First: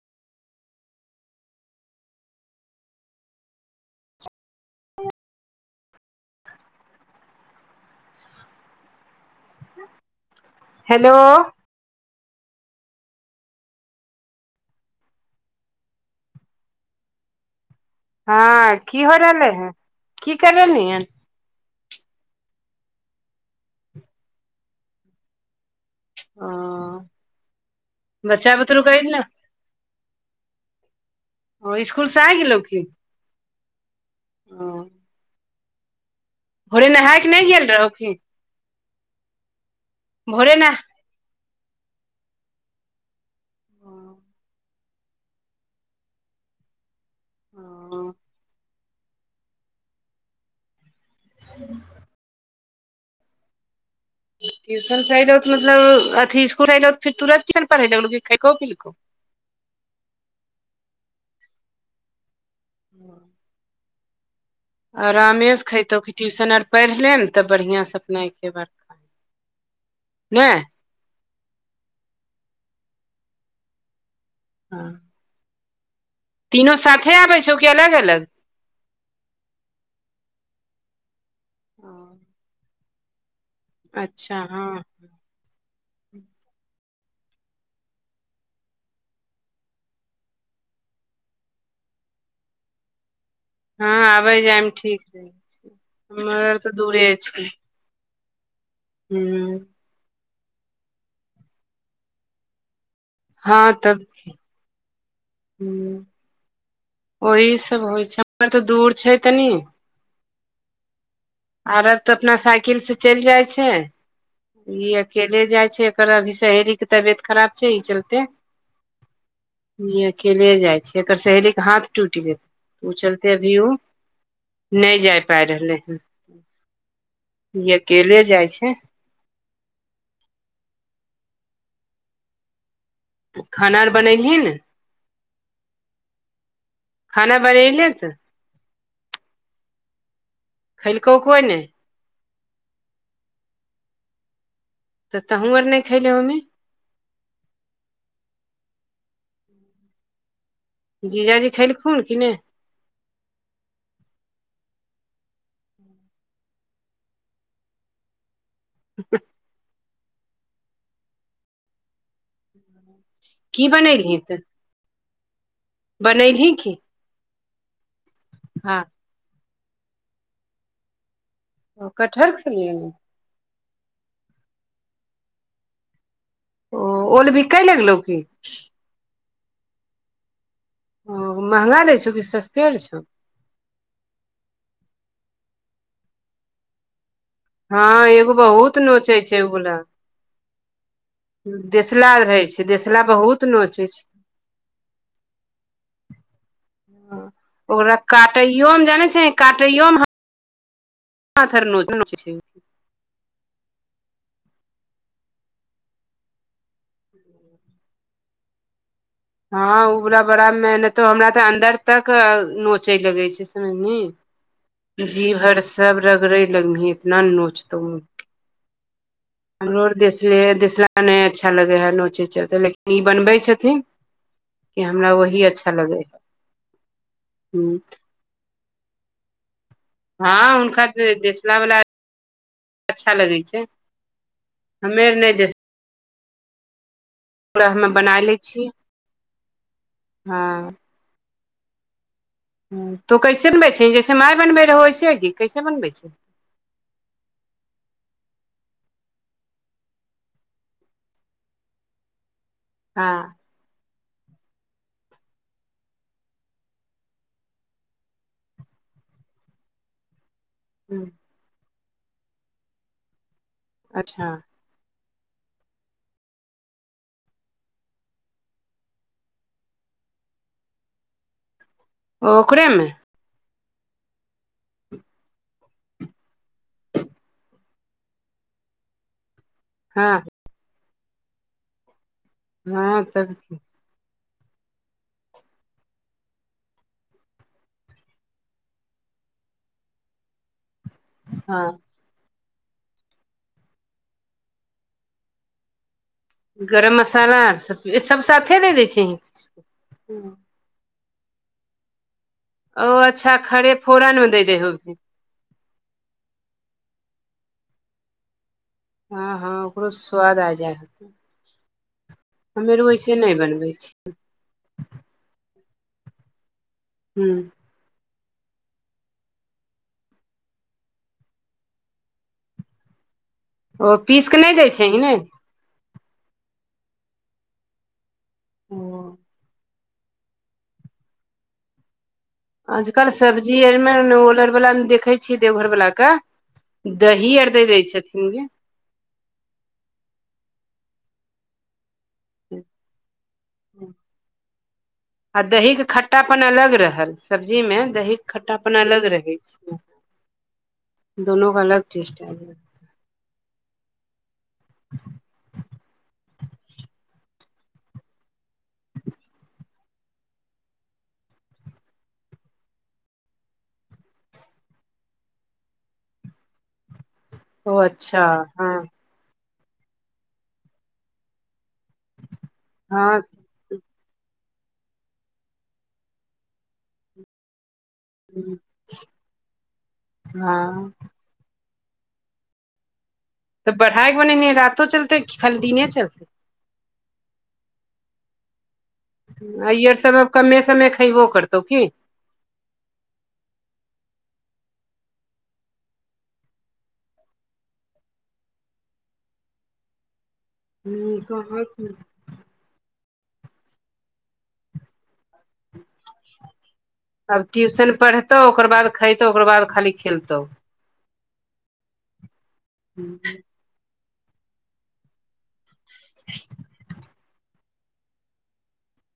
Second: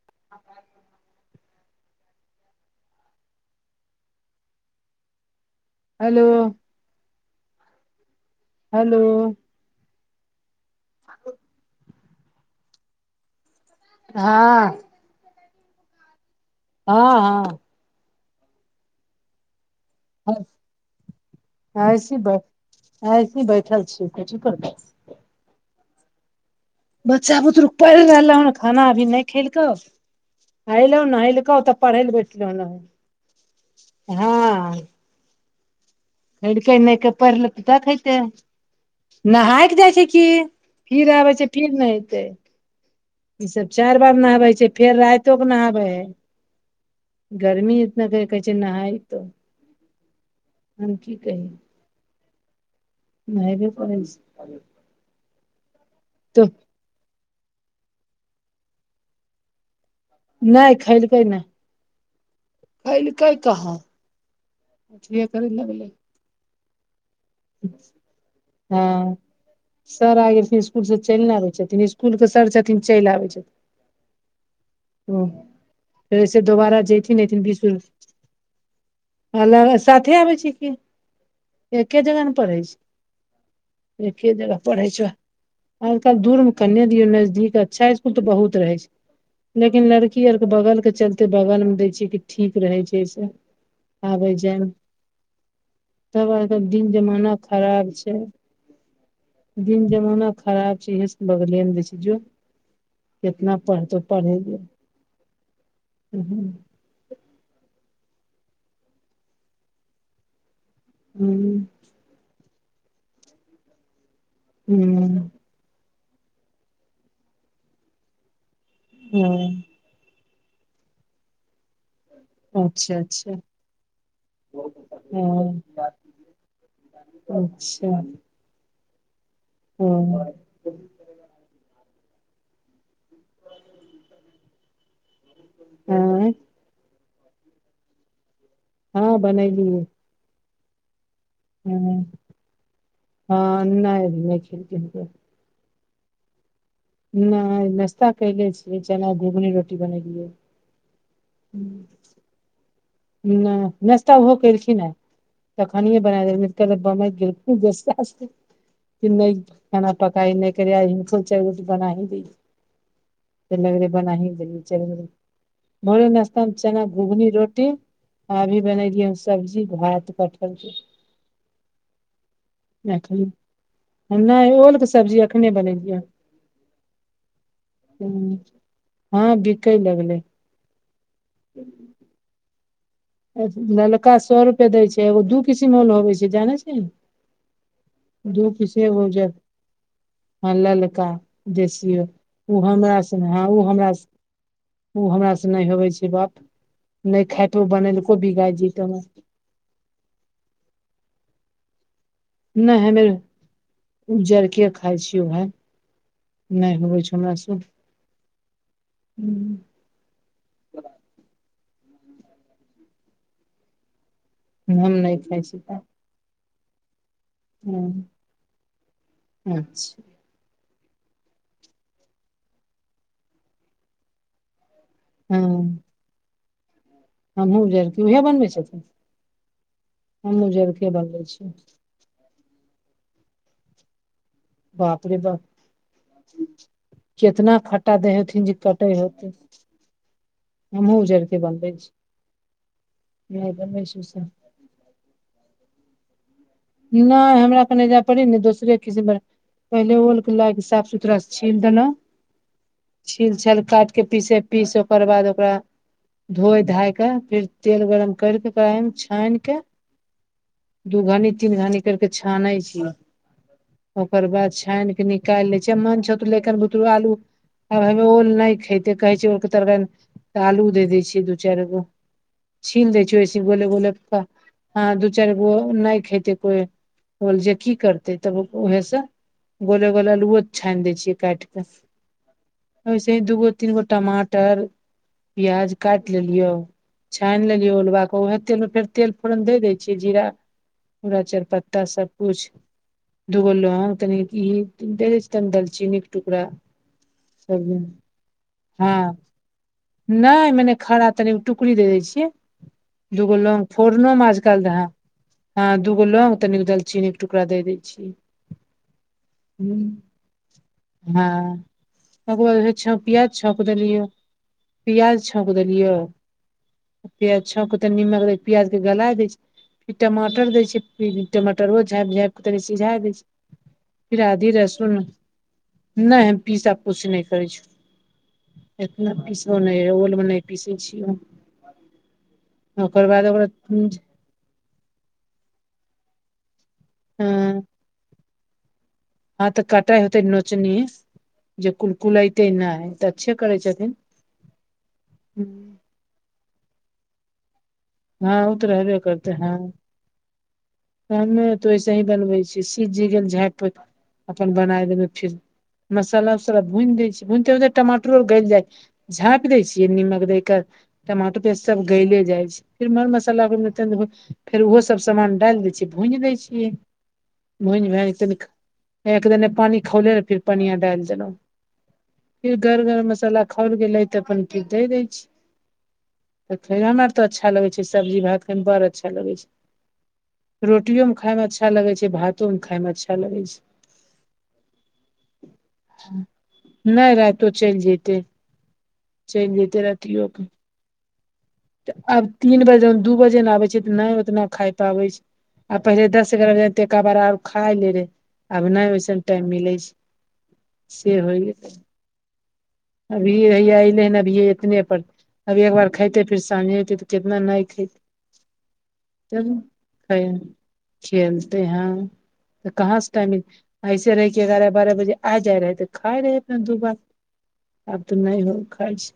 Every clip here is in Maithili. [inaudible] हेलो हेलो हेलो हां हँ हँ ह की हो रहले है की कर रहली हन ऐसी ऐसी बैठल छिय त की करबै हँ बच्चा बुदुरु परैह हन खाना करि अभी ने नहि खेलकौ एलो नहेलकौ त ओ पढ़ै इसकुल ल से आ गेलौ बैठलहु की ह ओ प भोरे नय के नहाय पढ़ि नहि लेत गेल रहौ की तेते नहायक जाइ छै की भोरे नहा फिर आबै छै फीर नय एतै इ सब ओ चारि बार नहाबै छै फेर राइतो के नहाबै हइ गर्मी इतना त कहै छै नहायतो हम की कही नहैबे करे छै ट्यूशन से अयलौ त मतलब अथी तो इसकुल अयलो फेर तुरत किये नय पढ़ेलको खैको पिलको नय खइलको नय खैलकै कहाँ अथिए आरमे करै सँ लगलै खाइतौ ट्यूशन आर पढ़ि लेब त बढ़िआँ से अपना एके बार नय स्कूल से चलि नय आबै छथिन स्कूल के सर छथिन चलि आबै छथिन हँ ओ फेर से दोबारा साथे जयथिन आबै एथिन छौ बीस कि अलग अलग बेर अ साथे आबै छै की एके जगह ने पढ़ै छै एके अच्छा जगह हँ पढ़ै छै आजकल दूर मे कने दियो नजदीक अच्छा स्कुल त बहुत रहे छै लेकिन लड़की आर के बगल के चलते बगल मे दै छीये की ठीक रहे छै से हँ आबै आबय जायमे जायब ठीक रहै छै तब हमर आर आ तऽ दिन दूरे जमाना छै खराब छै हूँ दिन जमाना खराब छै हेस बगलेमे बेै छैय जो कितना हँ पढ़तो तब पढ़ेगे हूँ हूँ हूँ ओही सब होइ छै हमर त दूर छै तनी हुँ आरब तऽ अपना साइकिल से चलि जाय छै। ई अकेल हूँ ले जाइ छै। एकर अभी सहेलीके तबियत खराब छै। ई चलते हुँ ई अकेले जाइ छै। एकर सहेलीके हाथ टुटि गेल उ अच्छा अच्छा चलते अभी उ नय जाय पा हँ रहलै हन। ई अच्छा अकेले जाइ छै। हँ खाना आर बनेलही ने। आँय खाना बडेलै तऽ हँ बनैलियै। खैलकौ कोइ नय हँ नय नय खैलकै हन कोइ। तहुँ आर नय खैले होइमी। नय नाश्ता कैले छियै। चनाके घूघनी रोटी बनैलियै। जीजाजी खैलखुन कि नय। नय नस्ता ओहो कैलखिने। तखनिये बनाय देल [unintelligible] बमैक गेलखुन जे साँझे कि नय खाना पकाइ नय कर आइ हिनको ले चारिगो रोटी बना ही दैय छियै। तऽ की लगले बना बनेलही ही तऽ देलियै। भोरे नाश्ता बनेलही मे की चनाके घुघनी रोटी। आ अभी हँ बनेलियै हन सब्जी भात कटहरके। कटहर खेलही वैह खाली नय ओलके सब्जी अखने बनैलियै हन ओ ओल बिकै लगलौ की हँ बिकै लगलै। ओ महंगा दै छौ। कि सस्तेल छौ। ललका सौ रुपए दै छै। एगो दू किसीमल होबै छै। जानै छीहीं। हँ एगो बहुत नोचै जे छै उबला। हँ ललका देसियौ। रहै उ छै हमरा देसला से बहुत नय उ नोचै हमरा स छै उ हमरा से नय होवै छै। बाप नय खायतो ओकरा बनैलको। काटैयो मे जानै छहीं काटैयो मे हाथ आर नोचै नोचै छै नय हम्मे आर उजरके खाइ छियौ भाइ नय होवै छौ हमरा से हम हँ उ बला बड़ा मेहनतो हमरा तऽ अन्दर तक नोचै लगै छै समझलिहीं नहि खाइ जीभ छी अर तऽ सब रगरै लगबिहीं इतना नोच हँ हमरो आर अच्छा देशिये नय अच्छा लगै हइ नोचै चलते लेकिन ई बनबै छथिन कि हमरा हँ वही अच्छा लगै हइ। हमहुँ उजरके उहे बनबै छथिन। हमहुँ हँ हुनका उजरके बनबै छियै। देसला वाला अच्छा लगै छै। हमे आर बापरे नहि बाप केतना देसला हमे खट्टा दै बना लै हथिन। जे छियै कटै होतै हँ हमहुँ उजड़ के बनबै छी। तू कैसे नहि बनबै छीहीं। छी जैसे सब माय बनबै रहौ। वैसे ही की कैसे बनबै छीही। नय हमरा कनी अय जा पड़इ ने दोसरे किसिम बनै पहिले ओलके लैके साफ सुथरा छील। देेलौ हँ छील छाल काट। के पीसे पीस ओकर बाद ओकरा धोए धायक फेर तेल गरम करिक ओकरा अईमे छानि क दू घानी तीन घानी करके छानै छी ओकर अच्छा बाद छान केऽ निकालि लै छी मन छौ त लेकर बुतरू आलू [unintelligible] ओल नै खेतै कहै छै ओलके तरऽ आलू दे दै छियै दू चारि गो ओकरेमे छील दै छीयै वौसे गोले गोले क हँ दू चारि गो नाय खैतै कोल जे की करतै तब ओहसँ गोल गोल हँ अलुये छानि दै छियै काटिक हँ ऐसे ही तब दूगो की तीन गो टमाटर पियाज काटि लेलियौ छानि लेलियै उलुआ क उहे तेल मे फेर तेल फोरन दे दै छियै जीरा पूरा हँ चारपत्ता सब कुछ दूगो लोंग तनिक ई दैनी दलचीनी टुकरा गरम मसाला आर सब दिन सब साथे दे दै हँ छीही नै मेने खड़ा तनि टुकड़ी दे दय छियै ओ अच्छा दूगो लोंग खड़े फोड़नो फोरन मे आज दे दे कल्ह रहए होबही हँ दूगोलोंग तनिक दल चीनी के टुकड़ा दे दै छी हँ हँ ओकरो स्वाद आ जाय हेतै हँ ओकर बाद छौपिया नहि छौप बनबै छी देलिय पियाज छौंक देलिय पियाज ह छौंक त नीमक दै पियाज के गलाय दै छै फिर टमा टर दै छै टमाटरो झैप झैप क तनि सिझाय छै ओ फिर पीस कऽ आधी नहि दै रसुन छही ने नै हम पीसा कुछ नै करै छौ ओ इतना पीसो नै एओल मे नै पीसै छियौ आजकल ओकरा सब्जी आरमे ओल आरवला मे देखै छियै देवघर बला क दही आर अं दै दै छथिन गे हँ तऽ कटाइ होतै नोचनी जे कुलकुलाइते नाय तऽ अच्छे करै छथिन आ हूँ दही के खट्टापन अलग रहल सब्जीमे दहीे के हँ ओ तऽ खट्टापन रहबे अलग करतै रहै हँ छै दोनो के अलग चेस्ट आबी गेल जी गेल झपि अपन बनाय देबे फिर मसाला उसाला भूनि दै छै भूनिते उते टमाटरो गैल जाइ छै झाँप दै छियै निमक दै क टमाटो प्याज सब गैले जाय छै फेर मर मसाला फेर उहो सब सामान डाल दै भूईन दै छियै ओ भुईन अच्छा भाएज हँ [unintelligible] एक दने पानि खौले रह फिर पनिया डालि देलौ। फिर गर गर हँ मसला खौल गेले त अपन दै दे छी [unintelligible] अच्छा लगै छै। सब्जी भात खएमे बड़ अच्छा लगै छै। हँ रोटियो मे खाय मे अच्छा लगै छै। भातो मे खाय मे अच्छा लगै छै। तऽ बढ़ाय बनेने रातो चलतै खाली दिने चलतै। नै रातो चलि जैतै। अई आर सब के कमे समे खयबो करतौ की। आब तीन बजे दू बजे न आबै छै तऽ नै ओतना खा पाबै छै आ पहिले दस एगारह बजे त एक बार आर खाय ले रहे आब नै ओते टाइम मिलै छै हूँ से होइ कहाँ गेलै, छी अभी हया अलै हन अभीये कतने पर अभी एक बार खेते फिर सझी अे तऽ कितना आब नय ट्यूशन खेते पढ़तौ ओकर बाद खयतौ ओकर चलू बाद खाली खेलतौ खेलते हैं तऽ कहाँ से ओ टाइमी ऐसे रहहि के एगारह बारह बजे आ जाय रहै तऽ खााय रहै अपना दू बार आब तऽ नय हो खाइ छै।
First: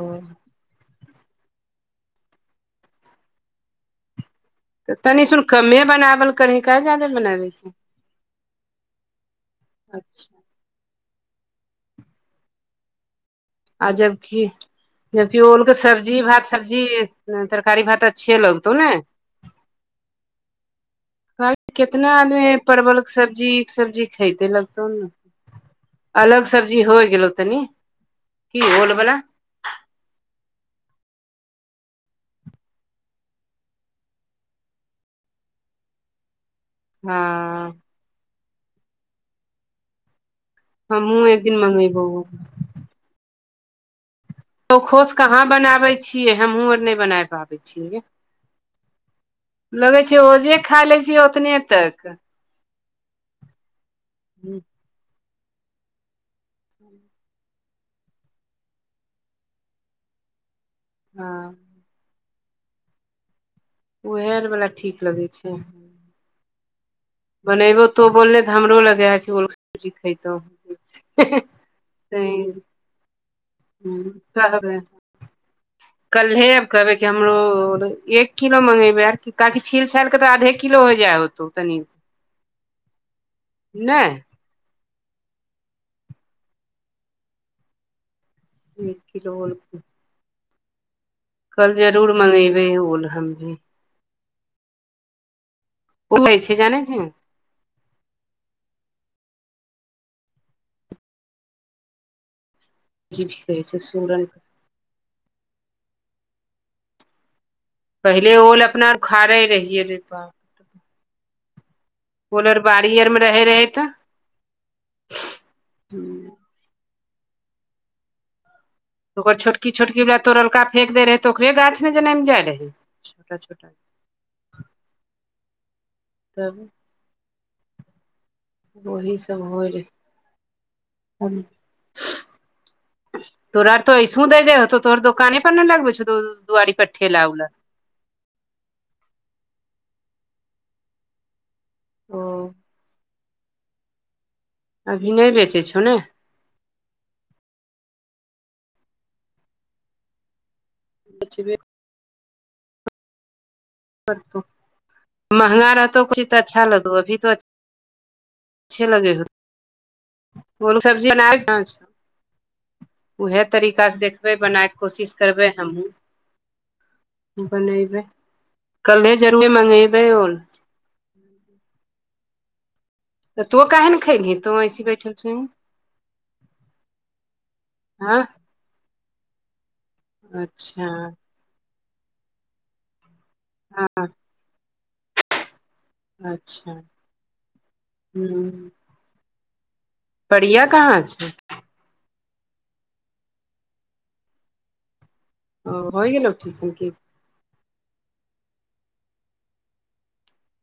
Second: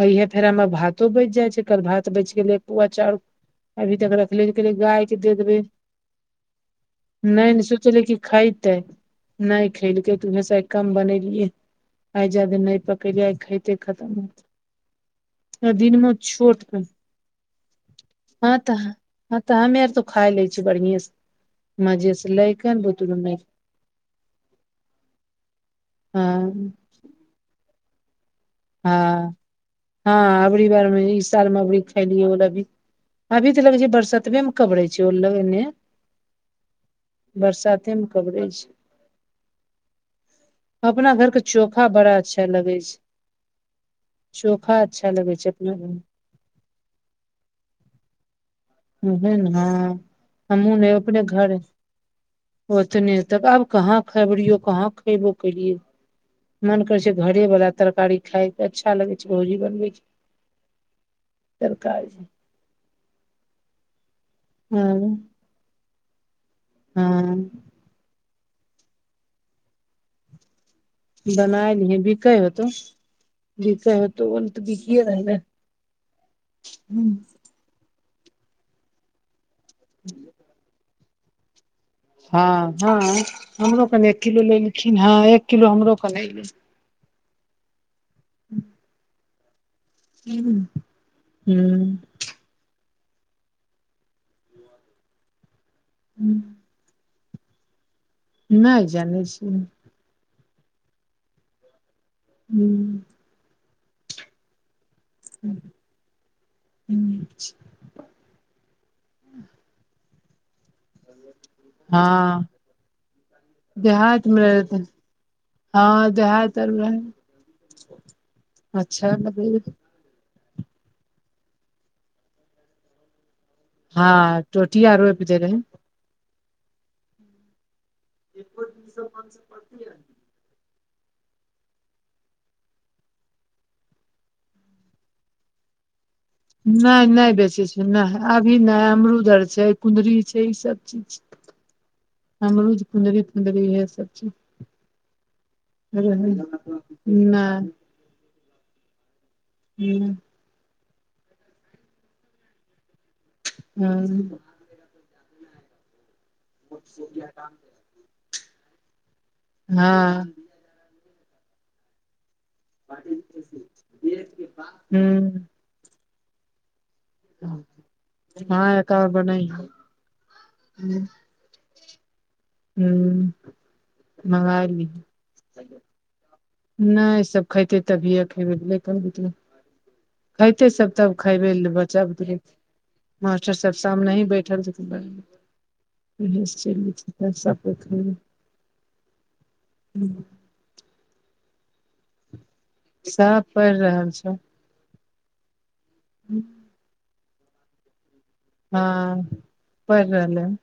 अ इहे फेर मे भ दू बज जाइ छै। कल भात बचि गेलै पुआ चाउर अभी तक रा कहये तऽ गाय के तनी दे सुन देबै कमे बनावल करही काहे जादे बनाबै नय ने छी सोचले कि खेतै। नय खेलेलके त अच्छा उहेस आई कम बनेेलियऐ। आइ जादे नय पकेलये आई ख आ जब की जबकि ओल के दिनमे सब्जी भात। छोट पे सब्जी तरकारी भात अच्छे हँ लगतौ तऽ ने। हँ तऽ हमे आर तो खाइ ल छियै बढ़ियं स केितना आदमी परवल के नहि सब्जी सब्जी खेते लगतौ ने। अलग हँ सब्जी होइ गेलौ तनी। की ओल बला हँ हँ अबरी बार मे ई साल मे अबरी खायलियै ऑल भी। अभी तऽ लग छै। बरसतबे मे कबड़े छै। ओल एने हँ बरसााते म कबरे छै। अपना हमहुँ घर के एक दिन चोखा मंगेबौ बड़ा अच्छा लगे छै। तो चोखा अच्छा खोश लगे कहाँ छै अपना बनाबै घर छियै। हमहूँ आर नय बना पाबै छियै उहे न हँ, लगै छै। ओजे हमहुँ खा ने ले छीय अपने घर ओतने तक। ओतने तक आब कहाँ खेबियो हूँ कहाँ खयबो कलियए मन करे छै। घरे वाला तरकारी खाय के अच्छा लगे छै भौजी बनबे छै हँ। सरकार जी। उहेआर वला ठीक हँ लगैत छै। हँ बनेैबो तो बोलने तऽ हमरो लगे हैी खतो। बनायल ह बीकै होतौ। बिकै ह होतौ तऽ कहबे बिकिये रहलै कलहे आब कहबै। कि हमरो एक किलो मँंगेबै आर काकि छील छालि कऽ तऽ आधे किलो हो जाय होतौ तनी। हँ हँ हमरो कनि एक नहि किलो लेलखिन हँ एक किलो हमरो कन आले ह [inaudible] एक किलो ऑल हू। कल जरूर मंगेबे ऑल हम भी। [unintelligible] जाने छी। नय जानै छी। हू। जीभिक कहे छै। सुरन [unintelligible] पहिले ओल अपना आर उखाड़े रहियै रेपा ओल हँ आर बाड़ी आर मे रहे रहे देहात मे रहत हँ तऽ देहात आर में ओकर बतैयौ छोटकी छोटकी तोरलका फेेक देय रहै तऽ ओकरे गाछ ने जनम जाय रहै हँ टोटीया रूप दै रहेै तब वही सब हो जते [unintelligible] तोरा त एसूहू दै दे तोरा दोकान पर न लगबै छौ त नय नय बेचे छै नहि अभी ने अमरूद आर छै कुनदरी छै ई सब चीज छै ओ अमरूज कुनदरी फुन्दरी येह सब छै अभी नहि बेचै छौ ने नय हूँ बेचबे महँगा रहतौ त किछ त अच्छा लगो अभी त अच्छे लगे होे हँ कोन सब्जी अनालय हन उहे तरीका सँ देखबै बनाय के कोशिश हूँ करबै हमहूँ बनेबै हँ एक और कले बनै जरूरे है मंगेबे ओल [unintelligible] हूँ त तो काहे ना खैबही तो मंगाय ऐसी बैठल छीही नय सब खेतेय हँ तभीये खेबेय [unintelligible] खेते सब अच्छा तब खेबे ल बच्चा बुते मास्टर सब सामने ही बैठल छथिन बढ़िया अच्छा निश्चित निश्चित सब बैठल ही [unintelligible] रिया कहाँ छै सब पढ़ि रहल छौ ओ होइ गेलो ट्यूशन की हँ पढ़ि रहलै हँ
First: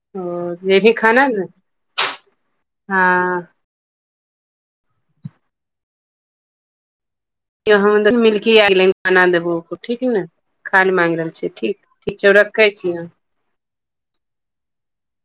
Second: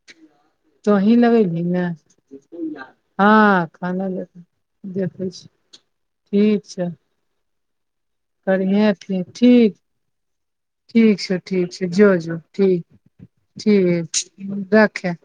ओ जेबही तोही खाना ने लगेले ही न हँ खाना लेल देखै छी ठीक छै किये त हम मिलकी आ गेल करिहे खाना ठीक देबो ठीक ने खाय ले माँगि ठीक रहल छौ छै ठीक जो ठीक छौ जो रखै ठीक छीयां ठीक रखैय